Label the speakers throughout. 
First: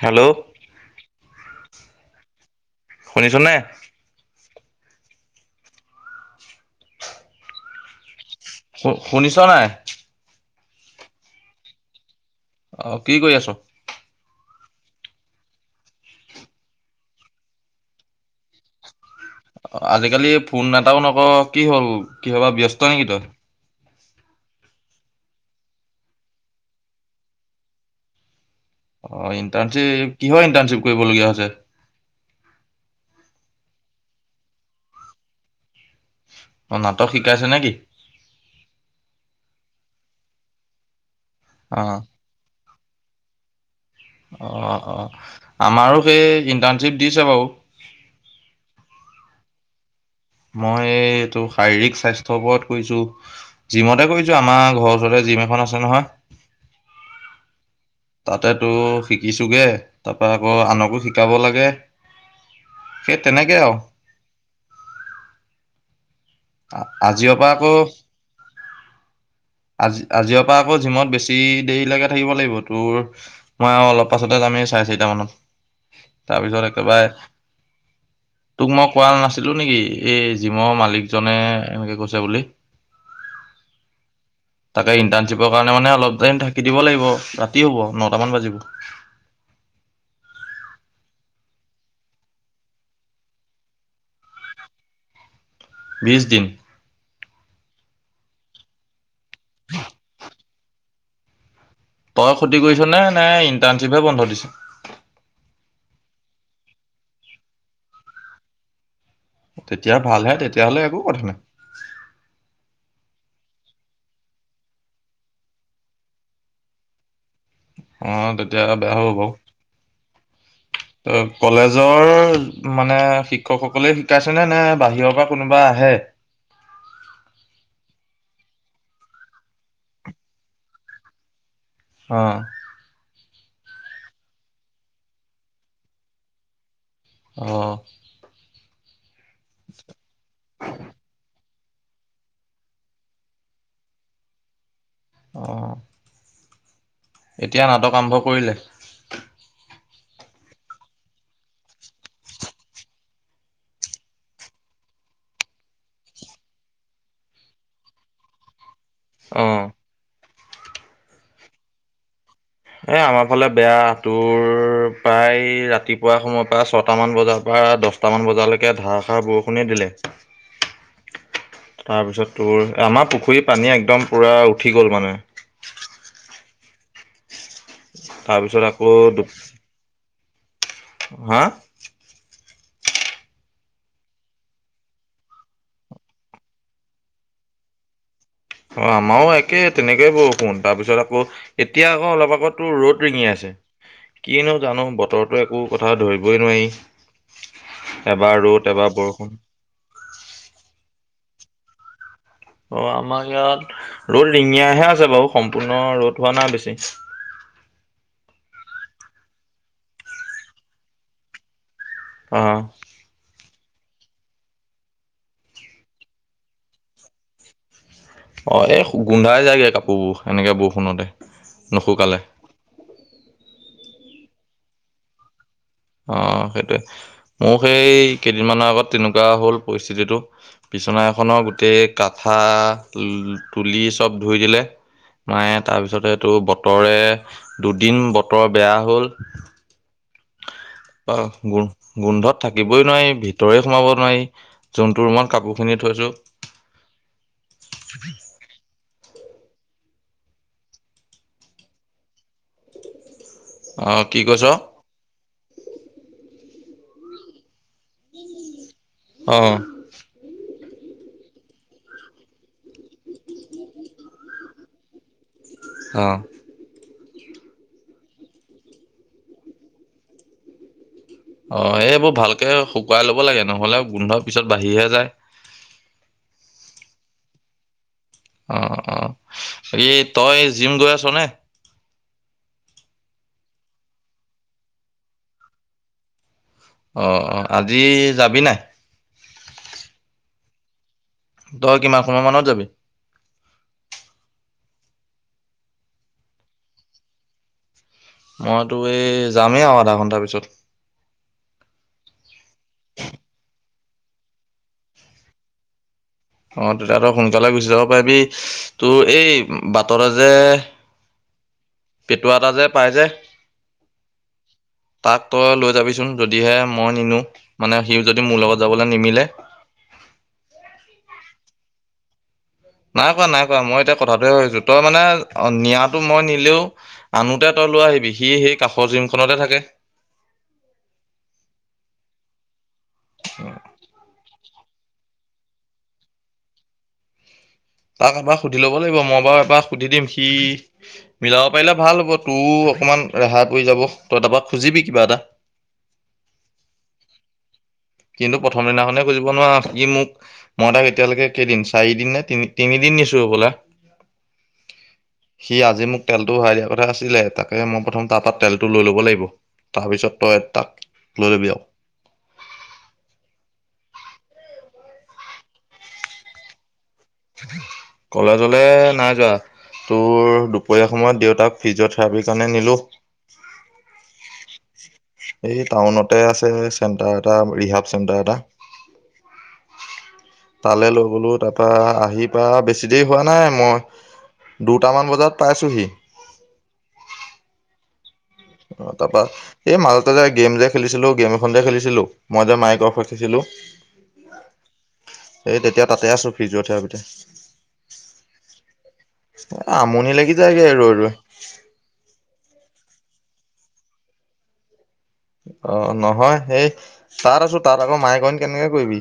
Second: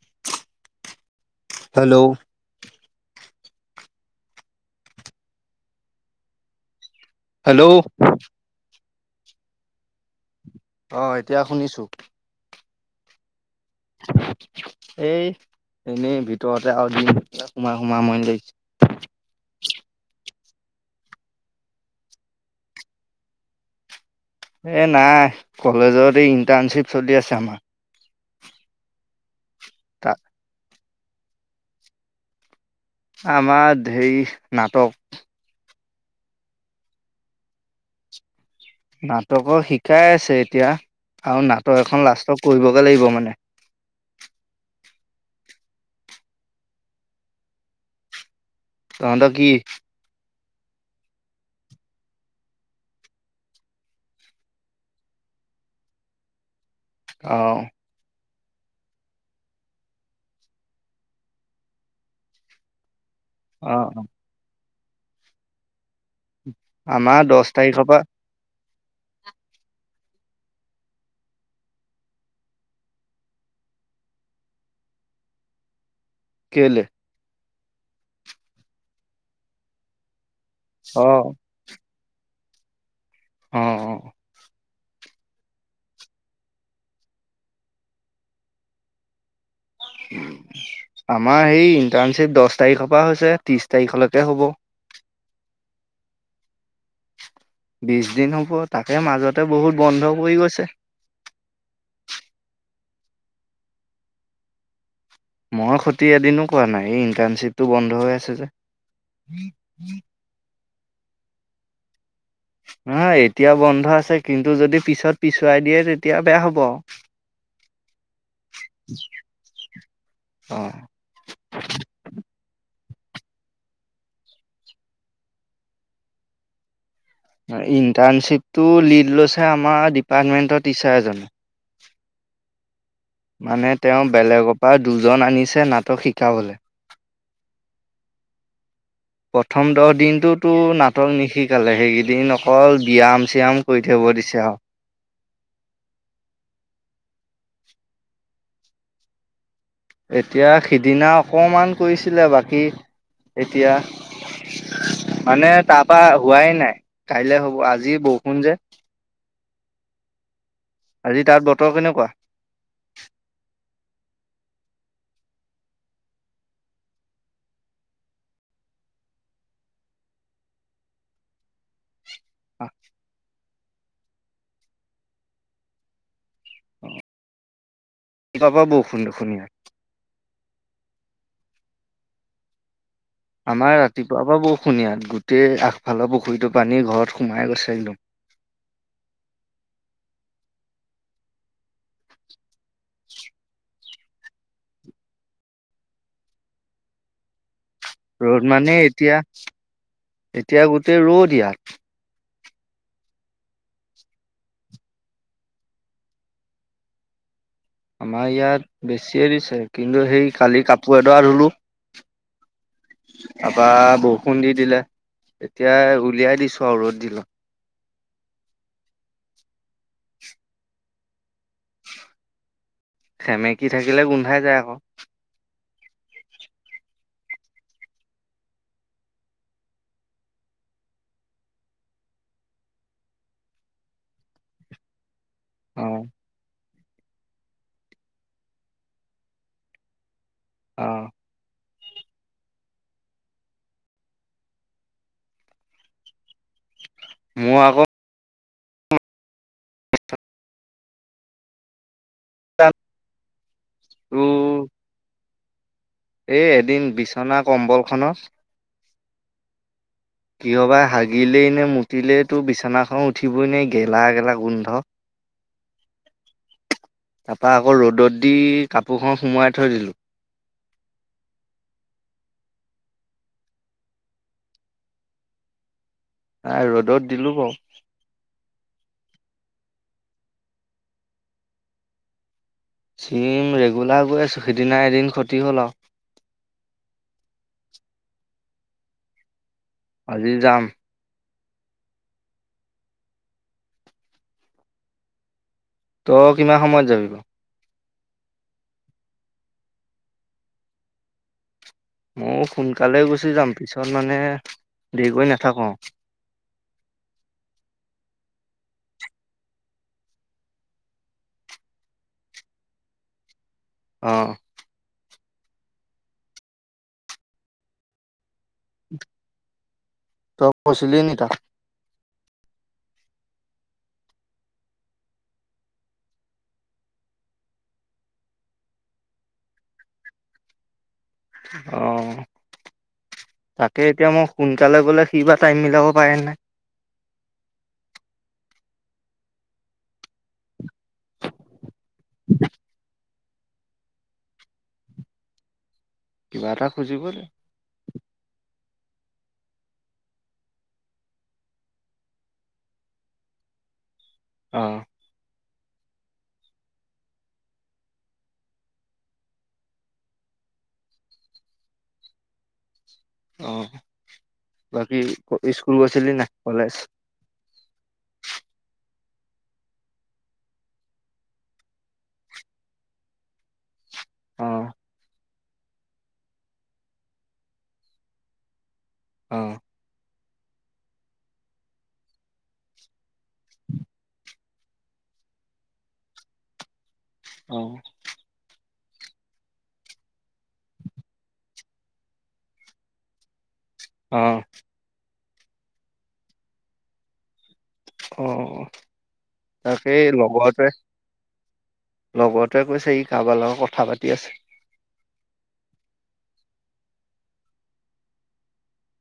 Speaker 1: Hello
Speaker 2: hello
Speaker 1: শুনিছ নাই? [inaudible]
Speaker 2: Hello
Speaker 1: শু শুনিছ নাই?
Speaker 2: অহ এতিয়া শুনিছো।
Speaker 1: অহ কি কৰি আছ?
Speaker 2: এই এনেই ভিতৰতে আৰু দিন সোমাই সোমাই আমনি লাগিছে।
Speaker 1: আজিকালি ফোন এটাও নকৰ, কি হ'ল কিহবাত ব্যস্ত নেকি তই?
Speaker 2: এই নাই কলেজত ইণ্টাৰ্ণশ্বিপ চলি আছে আমাৰ।
Speaker 1: অ ইন ণ্টাৰ্ণশ্বিপ
Speaker 2: তাত
Speaker 1: কিহৰ ইণ্টাৰ্ণশ্বিপ কৰিবলগীয়া হৈছে।
Speaker 2: আমাৰ ধেই নাটক।
Speaker 1: অহ নাটক শিকাইছে নেকি?
Speaker 2: নাটকৰ শিকাই আছে এতিয়া। আও নাটক
Speaker 1: অ'
Speaker 2: এখন লাষ্টত কৰিব। লাগিব মানে
Speaker 1: অ অ আমাৰো সেই ইণ্টাৰ্ণশ্বিপ দিছে বাও
Speaker 2: তহঁত কি?
Speaker 1: মই এইটো শাৰীৰিক স্বাস্থ্যৰ ওপৰত কৰিছো, জিমতে কৰিছো আমাৰ ঘৰৰ ওচৰতে জিম এখন আছে নহয়।
Speaker 2: অহ।
Speaker 1: তাতেতো শিকিছোগে তাপা আকৌ আনকো শিকাব লাগে। সেই তেনেকে আও
Speaker 2: অ আমাৰ
Speaker 1: আজিৰ পৰা
Speaker 2: দচ
Speaker 1: আকৌ
Speaker 2: তাৰিখৰ পা
Speaker 1: আজি আজিয় পৰা আকৌ জিমত বেছি দেৰিলৈকে থাকিব লাগিব তোৰ মই আৰু অলপ পাছতে যামেই চাৰে ছয়টা মানত তাৰপিছত
Speaker 2: কেলে
Speaker 1: একে বাৰে তোক মই কোৱা নাছিলো নেকি এই জিমৰ
Speaker 2: অ
Speaker 1: মালিক জনে এনেকে কৈ ছে বুলি
Speaker 2: অহ অহ
Speaker 1: তাতে ইণ্টাৰ্ণশ্বিপৰ কাৰণে মানে অলপ টাইম থাকি দিব লাগিব ৰাতি হ'ব নটা বাজিব
Speaker 2: আমাৰ সেই ইণ্টাৰ্ণশ্বিপ দহ তাৰিখৰ পা হৈছে ত্ৰিশ তাৰিখলৈকে হ'ব
Speaker 1: বিশ দিন।
Speaker 2: বিশ দিন হ'ব তাকে মাজত ততে বহুত বন্ধ পৰি গৈছে।
Speaker 1: তই ক্ষতি কৰিছ নে, নে ইণ্টাৰ্ণশ্বিপহে বন্ধ দিছে?
Speaker 2: মই খতি এদিনো কৰা নাই, এই ইণ্টাৰ্ণশ্বিপটো বন্ধ হৈ আছে যে।
Speaker 1: তেতিয়া ভালহে তেতিয়া তেতিয়াহ'লে একো কথা নাই।
Speaker 2: নহয়, এতিয়া বন্ধ আছে, কিন্তু যদি পিছত পিছুৱাই দিয়ে তেতিয়া বেয়া হ'ব আৰু।
Speaker 1: অ', তেতিয়া বেয়া হ'ব বাৰু।
Speaker 2: অ'
Speaker 1: অ', কলেজৰ মানে শিক্ষকসকলেই শিকাইছে নে, নে বাহিৰৰ পৰা কোনোবা আহে?
Speaker 2: ইণ্টাৰ্ণশ্বিপটো লিড লৈছে আমাৰ ডিপাৰ্টমেন্টৰ টিচাৰ এজনে।
Speaker 1: অ'।
Speaker 2: মানে তেওঁ বেলেগৰ পৰা দুজন আনিছে নাটক শিকাবলৈ।
Speaker 1: অ'।
Speaker 2: প্ৰথম দহ দিনটো তোৰ নাটক নিশি এইকেইদিন অকল ব্যায়াম চ্যায়াম কৰি থাকিব দিছে আৰু।
Speaker 1: অ'। এতিয়া নাটক আৰম্ভ কৰিলে।
Speaker 2: এতিয়া সিদিনা অকমান কৰিছিলে, বাকী এতিয়া মানে তাৰপৰা হোৱাই নাই, কাইলে হ'ব, আজি বৰষুণ যে।
Speaker 1: অ'।
Speaker 2: আজি তাত বতৰ কেনেকুৱা?
Speaker 1: এ আমাৰ ফালে বেয়া, তোৰ প্ৰায় ৰাতিপুৱা সময়ৰ পৰা ছয়টামান বজাৰ পৰা দছটামান বজালৈকে ধাৰাষাৰ বৰষুণে দিলে। তোৰ, আমাৰ পুখুৰীত পানী একদম পুৰা উঠি গ'ল মানে
Speaker 2: অহ'।
Speaker 1: তাৰপিছত আকৌ দু হা?
Speaker 2: আমাৰ ৰাতিপুৱাৰ পৰা বৰষুন ইয়াত। গোটেই আগফালৰ পুখুৰীটোৰ পানী ঘৰত সোমাই গৈছে একদম
Speaker 1: অহ, আমাৰো একে তেনেকয়ে বৰষুণ। তাৰপিছত আকৌ, এতিয়া আকৌ অলপ আগত টোৰ, ৰ'দ ৰিঙিয়াইছে। কিনো জানো, বতৰতোৰ একো কথা ধৰিবই নোৱাৰি এবাৰ
Speaker 2: ৰ'দ মানে
Speaker 1: এবাৰ
Speaker 2: এতিয়া,
Speaker 1: বৰষুণ।
Speaker 2: এতিয়া গোটেই ৰ' দ ইয়াত
Speaker 1: অহ, আমাৰ ইয়াত ৰ'দ ৰিঙিয়াহে আছে বাৰু সম্পূৰ্ণ ৰ'দ হোৱা নাই বেছি।
Speaker 2: আমাৰ ইয়াত বেছিয়ে দিছে। কিন্তু সেই কালি কাপোৰ এডৰা ধুলো
Speaker 1: আহ'।
Speaker 2: তাৰপৰা বৰষুণ দি দিলে। এতিয়া উলিয়াই দিছো আৰু ৰ'দ দিলত।
Speaker 1: অ, এই গোন্ধাই যায়গে কাপোৰবোৰ এনেকে বৰষুণতে, নুশুকালে।
Speaker 2: সমেকী থাকিলে গোন্ধাই যায় আকৌ।
Speaker 1: অ, সেইটোৱে। মোৰ সেই কেইদিনমানৰ আগত তেনেকুৱা হল পৰিস্থিতিটো। বিছনা এখনৰ গোটেই কাঠা, তুলি চব ধুই দিলে মায়ে,
Speaker 2: অ',
Speaker 1: তাৰপিছতে টো ব বতৰে দুদিন বতৰ বেয়া হ'ল অ', গুণ গোন্ধত থাকিবই নোৱাৰি ভিতৰে সোমাব নোৱাৰি যোনটো ৰুমত কাপোৰখিনি থৈছো।
Speaker 2: মই আকৌ
Speaker 1: অ, কি কৈছ?
Speaker 2: তোৰ এ-এদিন বিচনাত কম্বল খনচ
Speaker 1: অ',
Speaker 2: কিয়বা হাগিলেই নে মুতিলেতো বিছনাখন উঠিবই নে গেলা-গেলা গোন্ধ।
Speaker 1: অ',
Speaker 2: তাৰপা আকৌ ৰ'দত দি কাপোৰখন সুমোৱাই থৈ দিলো।
Speaker 1: অ, এ -এইবোৰ ভালকে শুকুৱাই লব লাগে নহলে গোন্ধ পিছত বাঢ়িহে যায়।
Speaker 2: নাই ৰ'দত দিলো বাৰো।
Speaker 1: অ', অ', এই তই জিম গৈ আছ নে?
Speaker 2: জিম ৰেগুলাৰ গৈ আছো সিদিনা এদিন ক্ষতি হ'ল আৰু।
Speaker 1: অ', অ', আজি যাবি নাই?
Speaker 2: আজি যাম।
Speaker 1: তই কিমান সময় মানত যাবি?
Speaker 2: তইয় কিমান সময়ত যাবি গ?
Speaker 1: মইতো এই যামেই আৰু আধা ঘন্টা পিছত।
Speaker 2: মোয়ো সোনকালে গুচি যাম পিছত মানে দেৰিকৈ নাথাকো।
Speaker 1: অ, তই তাৰ পৰা সোনকালে গুচি যাব পাৰিবি তোৰ এই বাটৰে যে পেটোৱা এটা যে পাই যে
Speaker 2: অ',
Speaker 1: তাক তই লৈ যাবিচোন, যদিহে মই নিনো। মানে সিও যদি মোৰ লগত যাবলৈ নিমিলে
Speaker 2: তই কৈছিলি নি তাক?
Speaker 1: নাই কোৱা, নাই কোৱা। মই এতিয়া কথাটোহে ভাবিছোঁ। তই মানে নিয়াটো মই নিলেও, আনোঁতে তই লৈ আহিবি। সি সেই কাষৰ জিমখনতে থাকে।
Speaker 2: অ'। তাকে, এতিয়া মই সোন কালে গ'লে, সি বা টাইম মিলাব পাৰেন নাই।
Speaker 1: তাক এবাৰ সুধি ল'ব লাগিব। মই বাৰু এবাৰ সুধি দিম, সি মিলাব পাৰিলে ভাল হ'ব। তোৰ অকমান ৰেহাই পৰি যাব। তই তাৰপৰা খুজিবি কিবা এটা।
Speaker 2: কিবা এটা খুজিবলে।
Speaker 1: কিন্তু প্ৰথম দিনাখনে খুজিব নোৱাৰ। ই মোক- মই তাক এতিয়ালৈকে কেইদিন, চাৰিদিন নে তিন তিনিদিন নিছো হবলা।
Speaker 2: অ'।
Speaker 1: সি আজি মোক তেলটো ভৰাই দিয়াৰ কথা আছিলে। তাকেই মই প্ৰথম তাৰ তাত তেলটো লৈ লব লাগিব। তাৰপিছত তই তাক লৈ ল'বি আও।
Speaker 2: অ'। বাকি ইস্কুল গৈছিলিন নাই কলেজ?
Speaker 1: কলেজলে নাই যোৱা। তোৰ দুপৰীয়া সময়ত দেউতাক ফিজিঅ' থেৰাপিৰ কাৰণে নিলোঁ।
Speaker 2: অ
Speaker 1: এই টাউনতে আছে চেণ্টাৰ এটা- ৰিহাব চেণ্টাৰ এটা।
Speaker 2: অ'।
Speaker 1: তালৈ লৈ গলোঁ। তাৰপা আহি পাই বেছি দেৰি হোৱা নাই, মই দুটামান বজাত পাইছোঁহি।
Speaker 2: অ'।
Speaker 1: তাৰপা এই মাজতে যে গেম যে খেলিছিলোঁ, গেম এখন যে খেলিছিলোঁ, মই যে মাইক অফ ৰাখিছিলোঁ।
Speaker 2: অ'
Speaker 1: এই তেতিয়া তাতে আছো ফিজিঅ থেৰাপিতে।
Speaker 2: অ, তাকেই
Speaker 1: আমনি লাগি যায়গে
Speaker 2: লগতে
Speaker 1: ৰৈ ৰৈ
Speaker 2: লগত তই কৈছে ই কাৰোবাৰ লগত কথা পাতি আছে।
Speaker 1: অ' নহয় সেই তাত আছো তাত আকৌ মায়ে কয় কেনেকৈ কৰিবি।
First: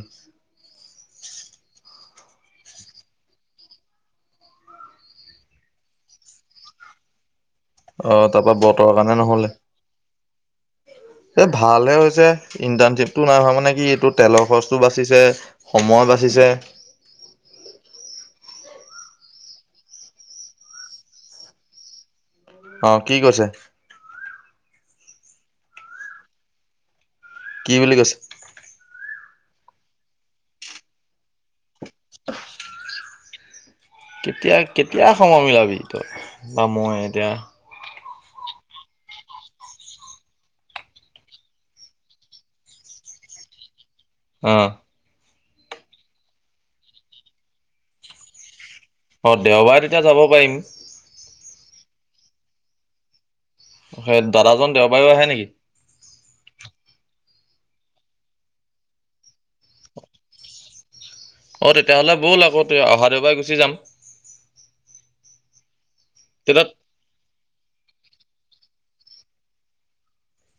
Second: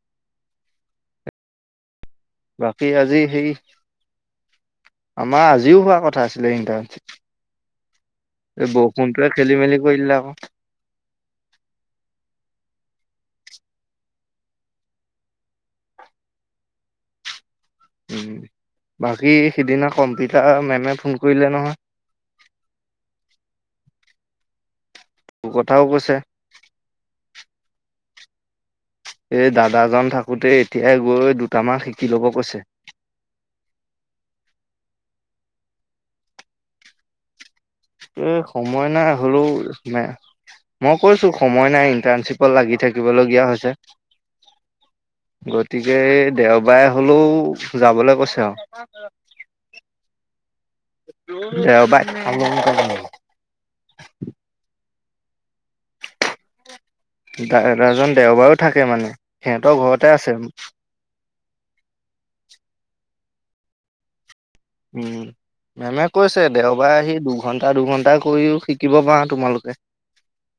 Speaker 2: বাকী আজি সেই আমাৰ আজিও হোৱা কথা আছিলে ইণ্টাৰনশ্বিপ।
Speaker 1: অ তাৰ পৰা বতৰৰ কাৰণে নহ'লে।
Speaker 2: মেলি কৰি দিলে আকৌ।
Speaker 1: এই ভালহে হৈছে ইন্টাৰন টো নাই হোৱা মানে কি এইটো তেলৰ খৰচটো বাচিছে, সময় বাচিছে।
Speaker 2: উম, বাকী সিদিনা কম্পিটাৰ মেমে ফোন কৰিলে নহয়।
Speaker 1: অ' কি কৈছে?
Speaker 2: তোৰ কথাও কৈছে।
Speaker 1: কি বুলি কৈছে?
Speaker 2: এই দাদাজন থাকোতে এতিয়াই গৈ দুটামাহ শিক কি ল'ব কৈছে।
Speaker 1: কেতিয়া কেতিয়া সময় মিলাবি তই বা মই এতিয়া
Speaker 2: এ সময় নাই হলেও মই কৈছো সময় নাই ইণ্টাৰ্ণশ্বিপত লাগি থাকিবলগীয়া হৈছে।
Speaker 1: অহ।
Speaker 2: গতিকে, দেওবাৰে হ'লেও যাবলৈ কৈছে আৰু।
Speaker 1: অ দেওবাৰে তেতিয়া যাব পাৰিম।
Speaker 2: দেওবাৰে
Speaker 1: বায় আহে নেকি?
Speaker 2: দাদাজন দেওবাৰো থাকে মানে সিহঁতৰ ঘৰতে আছে।
Speaker 1: অ তেতিয়াহলে বল আকৌ অহা দেওবাই গৈ গুচি যাম।
Speaker 2: উম। মেমে কৈছে
Speaker 1: তেতিয়া
Speaker 2: দেওবাৰ আহি দু এঘন্টা দুঘণ্টা কৰিও শিকিব পাৰা তোমালোকে।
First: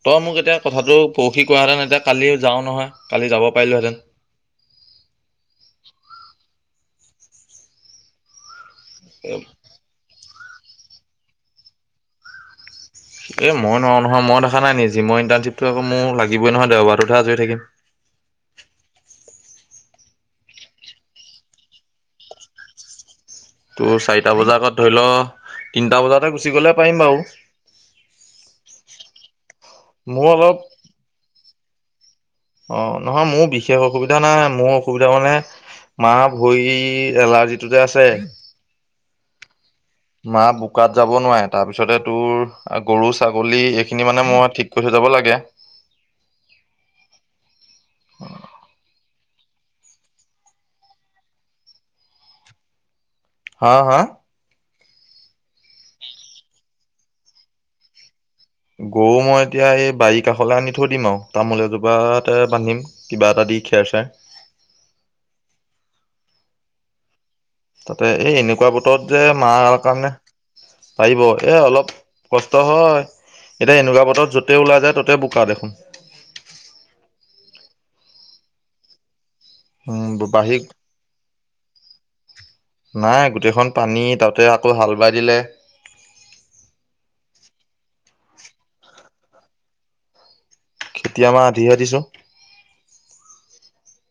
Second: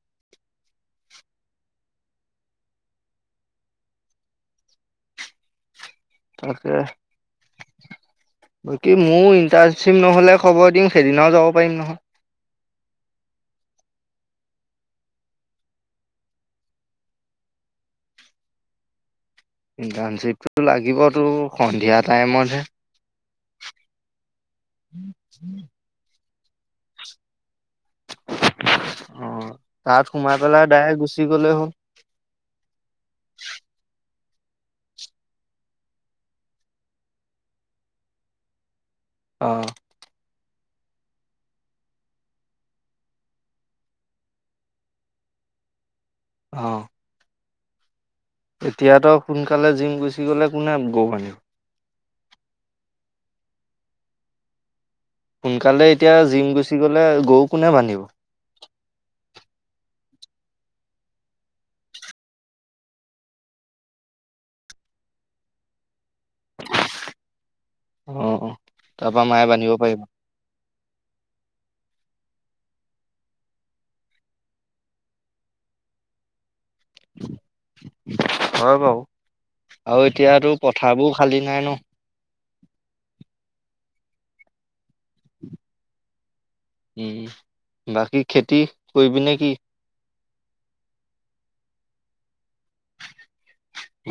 Speaker 1: তই মোক এতিয়া কথাটো পৰখি কাহেঁতেন এতিয়া কালি যাও নহয় কালি যাব পাৰিলোহেঁতেন।
Speaker 2: তাকে। বাকী মোৰো ইণ্টাৰ্ণ চিপ নহ'লে হব দিয়ক, সেইদিনাও যাব পাৰিম নহয়।
Speaker 1: এ মই নোৱাৰো নহয় মই দেখা নাই নিজি মই ইণ্টাৰ্ণশ্বিপটো আকৌ মোৰ লাগিবই নহয় দেওবাৰতহে আজৰি থাকিম।
Speaker 2: ইণ্টাৰ্ণশ্বিপটো লাগিবতো সন্ধিয়া টাইমতহে
Speaker 1: তোৰ চাৰিটা বজাৰ আগত ধৰি ল তিনটা বজাতে গুচি গলে পাৰিম বাউ।
Speaker 2: অ। তাত
Speaker 1: মোৰ
Speaker 2: সোমাই
Speaker 1: অলপ
Speaker 2: পেলাই ডাইৰেক্ট গুচি গ'লে হল।
Speaker 1: অ নহয় মোৰ বিশেষ অসুবিধা নাই মোৰ অসুবিধা মানে মা ভৰি এলাৰ্জিটো যে আছে
Speaker 2: অঁ।
Speaker 1: মা বোকাত যাব নোৱাৰে, তাৰপিছতে তোৰ গৰু ছাগলী এইখিনি মানে মই ঠিক কৰি থৈ যাব লাগে।
Speaker 2: অহ। এতিয়া তই সোনকালে জিম গুচি গ'লে কোনে গৰু বান্ধিব?
Speaker 1: হা হা?
Speaker 2: সোনকালে এতিয়া জিম গুচি গলে গৰু কোনে বান্ধিব।
Speaker 1: গৰু মই এতিয়া এই বাৰী কাষলৈ আনি থৈ দিম আৰু তামোল এজোপাতে বান্ধিম কিবা এটা দি খেৰ চেৰ। তাতে এই
Speaker 2: অ', অ'।
Speaker 1: এনেকুৱা বতৰত যে
Speaker 2: তাৰপা মায়ে বান্ধিব
Speaker 1: মাৰ
Speaker 2: পাৰিব
Speaker 1: কাৰণে পাৰিব এ অলপ কষ্ট হয় এতিয়া এনেকুৱা বতৰত য'তে ওলাই যায় ত'তে বোকা দেখোন।
Speaker 2: হয়। [unintelligible] বাওঁ। আৰু এতিয়াতো
Speaker 1: বাঢ়ি
Speaker 2: পথাৰবোৰ খালী নাই ন।
Speaker 1: নাই গোটেইখন পানী তাতে আকৌ হাল বাজিলে
Speaker 2: উম, বাকী খেতি কৰিবি নে কি।
Speaker 1: কেতিয় মা আধিহে দিছো।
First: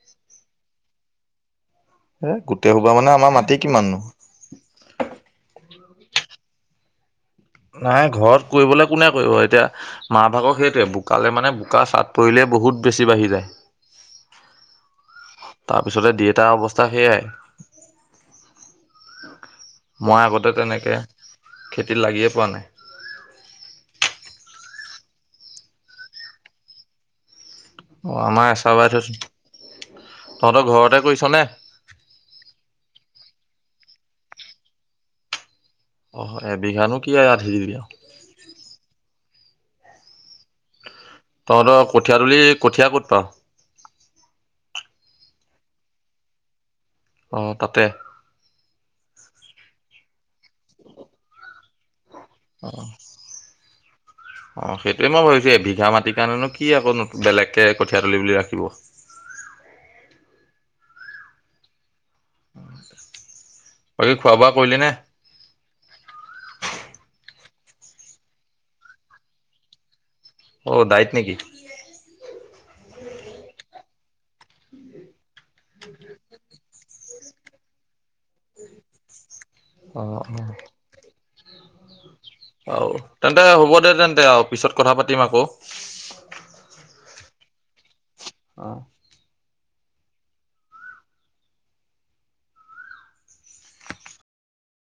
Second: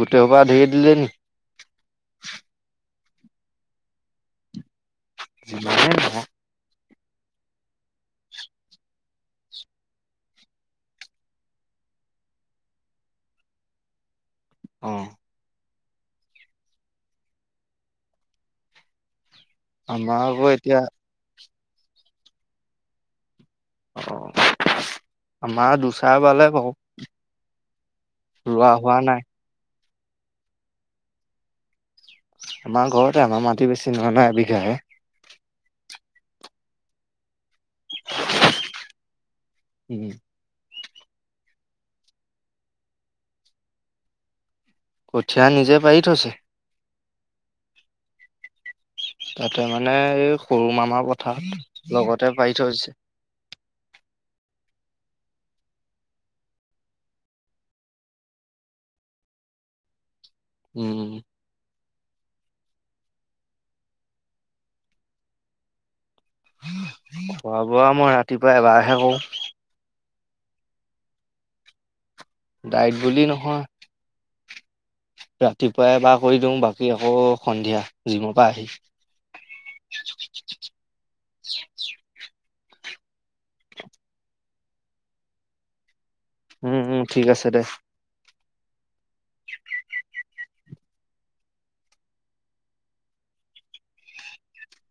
Speaker 2: গোটেই সবা ধেৰি দিলে নি।
Speaker 1: এ গোটেই হব। ক মানে আমাৰ মাটি কিমাননো।
Speaker 2: [unintelligible]
Speaker 1: নাই ঘৰত কৰিবলৈ কোনে কৰিব এতিয়া মা ভাগক সেইটোৱে বোকালে মানে বোকা চাট পৰিলে বহুত বেছি বাঢ়ি যায়।
Speaker 2: অহ।
Speaker 1: তাৰ পিছতে দি এটা অৱস্থা সেইয়াই। মই
Speaker 2: আমাৰ আকৌ
Speaker 1: আগতে
Speaker 2: এতিয়া
Speaker 1: তেনেকে খেতিত লাগিয়ে পোৱা নাই।
Speaker 2: অ আমাৰ দুচাৰবালে কওঁ।
Speaker 1: অ আমাৰ এচাবাই থৈছো। তহঁতৰ ঘৰতে কৰিছনে।
Speaker 2: আমাৰ ঘৰতে আমাৰ মাটি বেছি নহ নাই বিঘাই।
Speaker 1: অ এবিঘানো কি আধি দিবি [unintelligible]
Speaker 2: উম।
Speaker 1: তহঁতৰ কঠিয়া তলি কঠীয়া ক'ত পাওঁ।
Speaker 2: কঠীয়া নিজে পাৰি থৈছে।
Speaker 1: আহ, তাতে।
Speaker 2: তাতে মানে এই সৰু মামা পথাৰ লগত কঠীয়া পাৰি থৈছে।
Speaker 1: অ, সেইটোৱয়ে মই ভাবিছো এ বিঘা মাটিৰ কাৰণেনো কি আকৌ বেলেগকে কঠিয়াতলি বুলি ৰাখিব।
Speaker 2: উম।
Speaker 1: কৰি খোৱা বোৱা কৰিলি নে? [unintelligible]
Speaker 2: খোৱা বোৱা মই ৰাতিপুৱা এবাৰহে কৰোঁ।
Speaker 1: অ, দাইত নেকি
Speaker 2: ডাইট বুলি নহয়।
Speaker 1: [inaudible]
Speaker 2: ৰাতিপুৱাই এবাৰ কৰি দিওঁ, বাকী আকৌ সন্ধিয়া, জিমৰ পৰা আহি।
Speaker 1: অ', অ'।
Speaker 2: [inaudible]
Speaker 1: আহ, তেন্তে হ'ব দে তেন্তে আৰু, পিছত কথা পাতিম আকৌ।
Speaker 2: উম, ঠিক আছে দে।
Speaker 1: অ'।